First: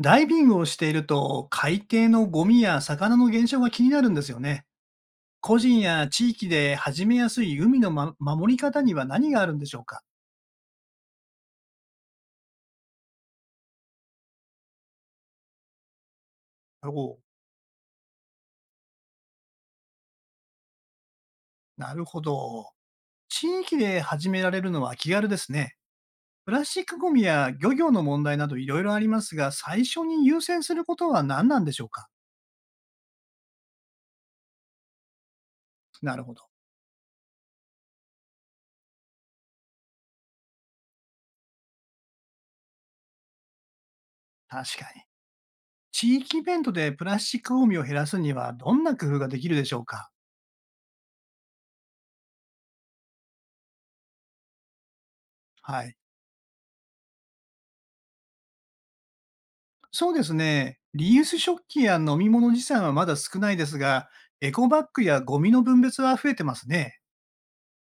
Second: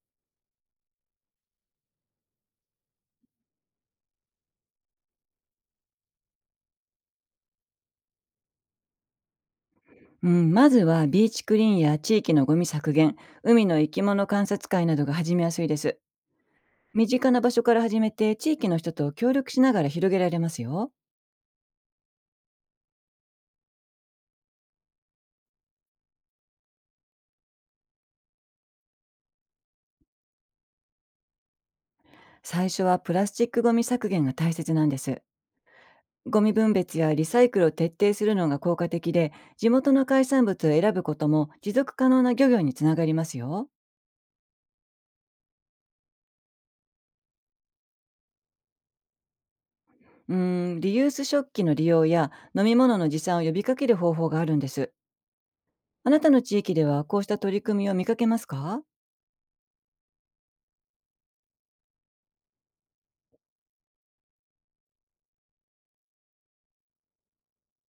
ダイビングをしていると、海底のゴミや魚の減少が気になるんですよね。個人や地域で始めやすい海の、守り方には何があるんでしょうか？うん、まずはビーチクリーンや地域のゴミ削減、海の生き物観察会などが始めやすいです。お身お、近な場所から始めて地域の人と協力しながら広げられますよ。なるほど。地域で始められるのは気軽ですね。プラスチックゴミや漁業の問題などいろいろありますが、最初に優先することは何なんでしょうか？最初はプラスチックゴミ削減が大切なんです。なるほゴど。ミ分別やリサイクルを徹底するのが効果的で、地元の海産物を選ぶことも持続可能な漁業につながりますよ。確かに。地域イベントでプラスチックゴミを減らすにはどんな工夫ができるでしょうか？うん、リユース食器の利用や飲み物の持参を呼びかける方法があるんです。はい。あなたの地域ではこうした取り組みを見かけますか？そうですね。リユース食器や飲み物持参はまだ少ないですが、エコバッグやゴミの分別は増えてますね。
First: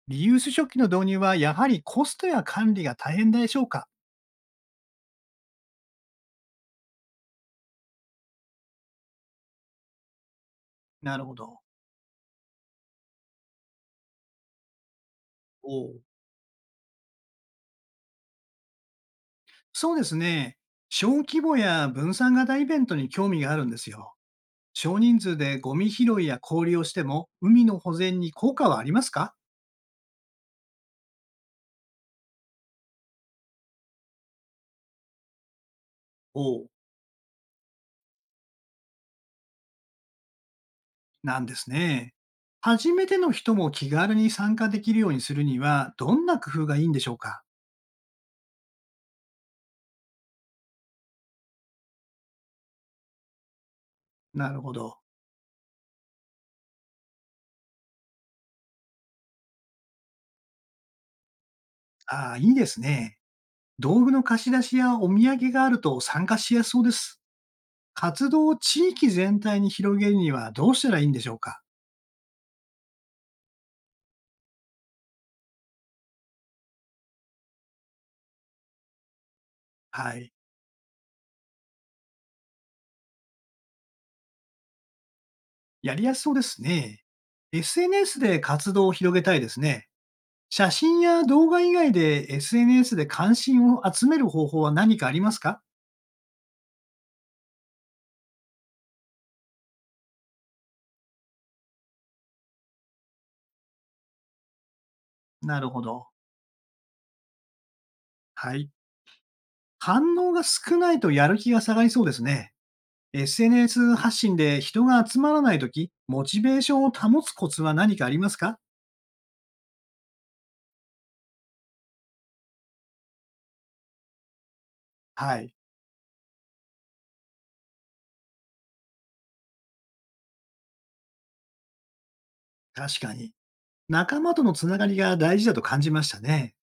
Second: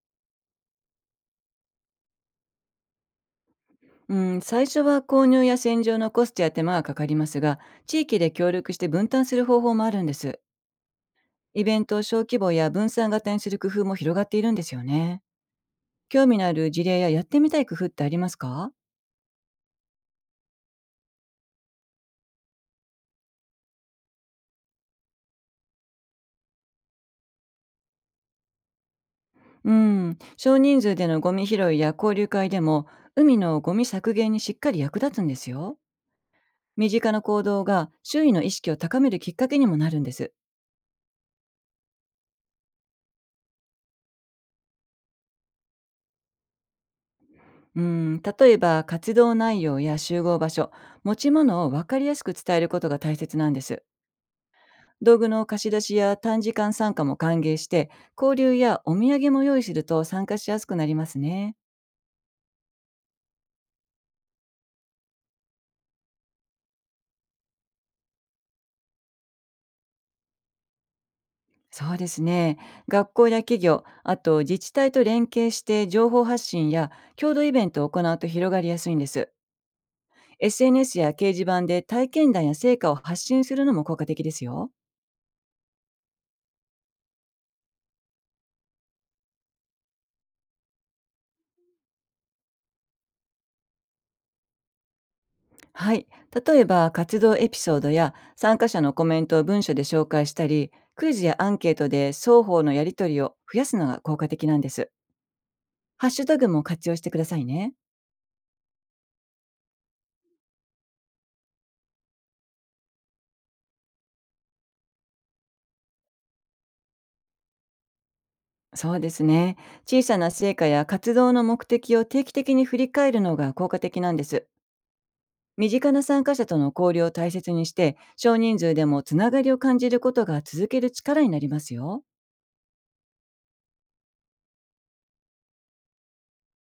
リユース食器の導入はやはりコストや管理が大変でしょうか？うん、最初は購入や洗浄のコストや手間がかかりますが、地域で協力して分担する方法もあるんです。なるほど。イベントを小規模や分散型にする工夫も広がっているんですよね。おう興味のある事例ややってみたい工夫ってありますか？そうですね。小規模や分散型イベントに興味があるんですよ。少人数でゴミ拾いや交流をしても、海の保全に効果はありますか？うん、少人数でのゴミ拾いや交流会でも、海のゴミ削減にしっかり役立つんですよ。おう身近な行動が周囲の意識を高めるきっかけにもなるんです。なんですね。初めての人も気軽に参加できるようにするには、どんな工夫がいいんでしょうか？うん、例えば活動内容や集合場所、持ち物を分かりやすく伝えることが大切なんです。なるほど。道具の貸し出しや短時間参加も歓迎して、交流やお土産も用意すると参加しやすくなりますね。ああ、いいですね。道具の貸し出しやお土産があると参加しやすそうです。活動を地域全体に広げるにはどうしたらいいんでしょうか？そうですね。学校や企業、あと自治体と連携して情報発信や共同イベントを行うと広がりやすいんです。はい。SNS や掲示板で体験談や成果を発信するのも効果的ですよ。やりやすそうですね。SNS で活動を広げたいですね。写真や動画以外で SNS で関心を集める方法は何かありますか？はい。例えば、活動エピソードや参加者のコメントを文書で紹介したり、クイズやアンケートで双方のやり取りを増やすのが効果的なんです。なるほど。ハッシュタグも活用してくださいね。はい。反応が少ないとやる気が下がりそうですね。SNS 発信で人が集まらないとき、モチベーションを保つコツは何かありますか？そうですね。小さな成果や活動の目的を定期的に振り返るのが効果的なんです。はい。身近な参加者との交流を大切にして、少人数でもつながりを感じることが続ける力になりますよ。確かに。仲間とのつながりが大事だと感じましたね。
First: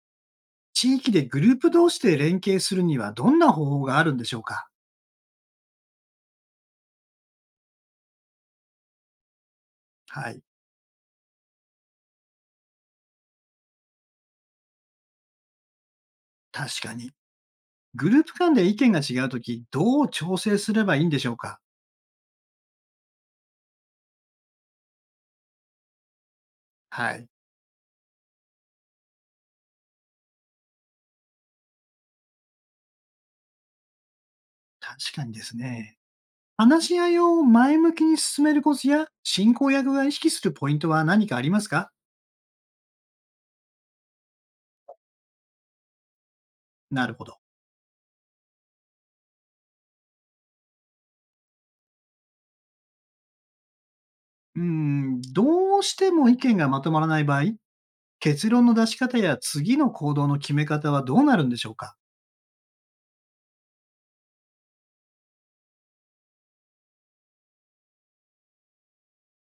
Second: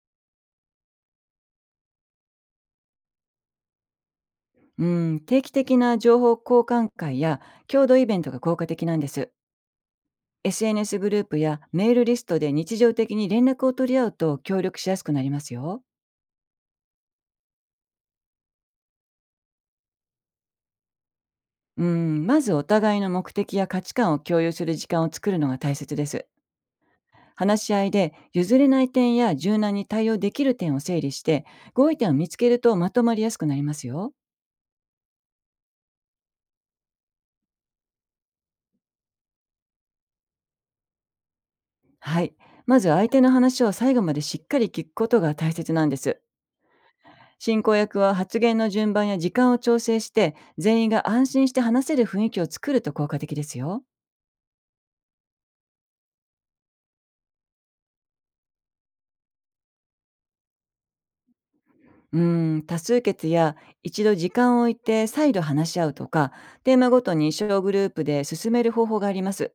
地域でグループ同士で連携するにはどんな方法があるんでしょうか？うん、定期的な情報交換会や共同イベントが効果的なんです。はい。SNS グループやメールリストで日常的に連絡を取り合うと協力しやすくなりますよ。確かに。グループ間で意見が違うとき、どう調整すればいいんでしょうか？うん、まずお互いの目的や価値観を共有する時間を作るのが大切です。はい。話し合いで譲れない点や柔軟に対応できる点を整理して合意点を見つけるとまとまりやすくなりますよ。確かにですね。話し合いを前向きに進めるコツや、進行役が意識するポイントは何かありますか？はい。まず相手の話を最後までしっかり聞くことが大切なんです。なるほど。進行役は発言の順番や時間を調整して全員が安心して話せる雰囲気を作ると効果的ですよ。うーん、どうしても意見がまとまらない場合、結論の出し方や次の行動の決め方はどうなるんでしょうか？多数決や一度時間を置いて再度話し合うとか、テーマごとに小グループで進める方法があります。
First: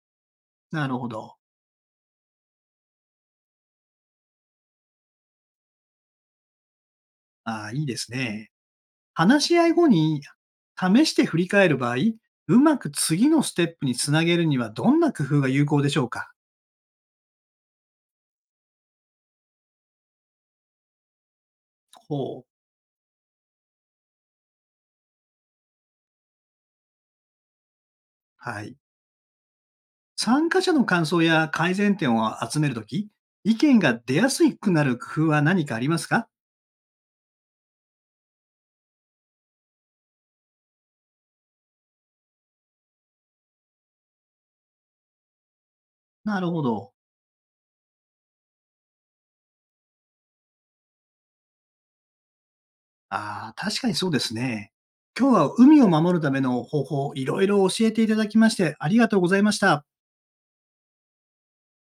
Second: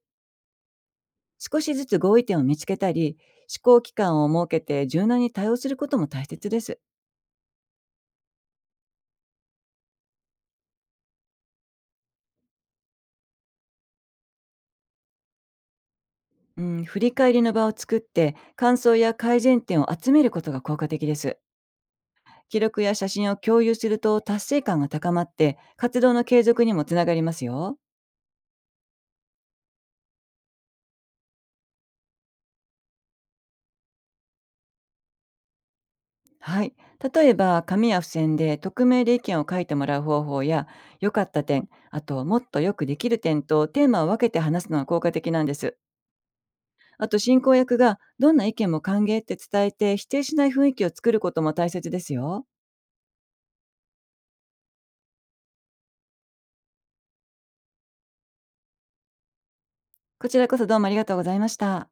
なるほど。少しずつ合意点を見つけたり、試行期間を設けて柔軟に対応することも大切です。ああ、いいですね。話し合い後に試して振り返る場合、うまく次のステップにつなげるにはどんな工夫が有効でしょうか？うん、振り返りの場を作って、感想や改善点を集めることが効果的です。ほう。記録や写真を共有すると達成感が高まって、活動の継続にもつながりますよ。はい。参加者の感想や改善点を集めるとき、意見が出やすくなる工夫は何かありますか？はい。例えば、紙や付箋で匿名で意見を書いてもらう方法や、良かった点、あと、もっとよくできる点とテーマを分けて話すのが効果的なんです。なるほど。あと進行役がどんな意見も歓迎って伝えて否定しない雰囲気を作ることも大切ですよ。ああ、確かにそうですね。今日は海を守るための方法、いろいろ教えていただきまして、ありがとうございました。こちらこそどうもありがとうございました。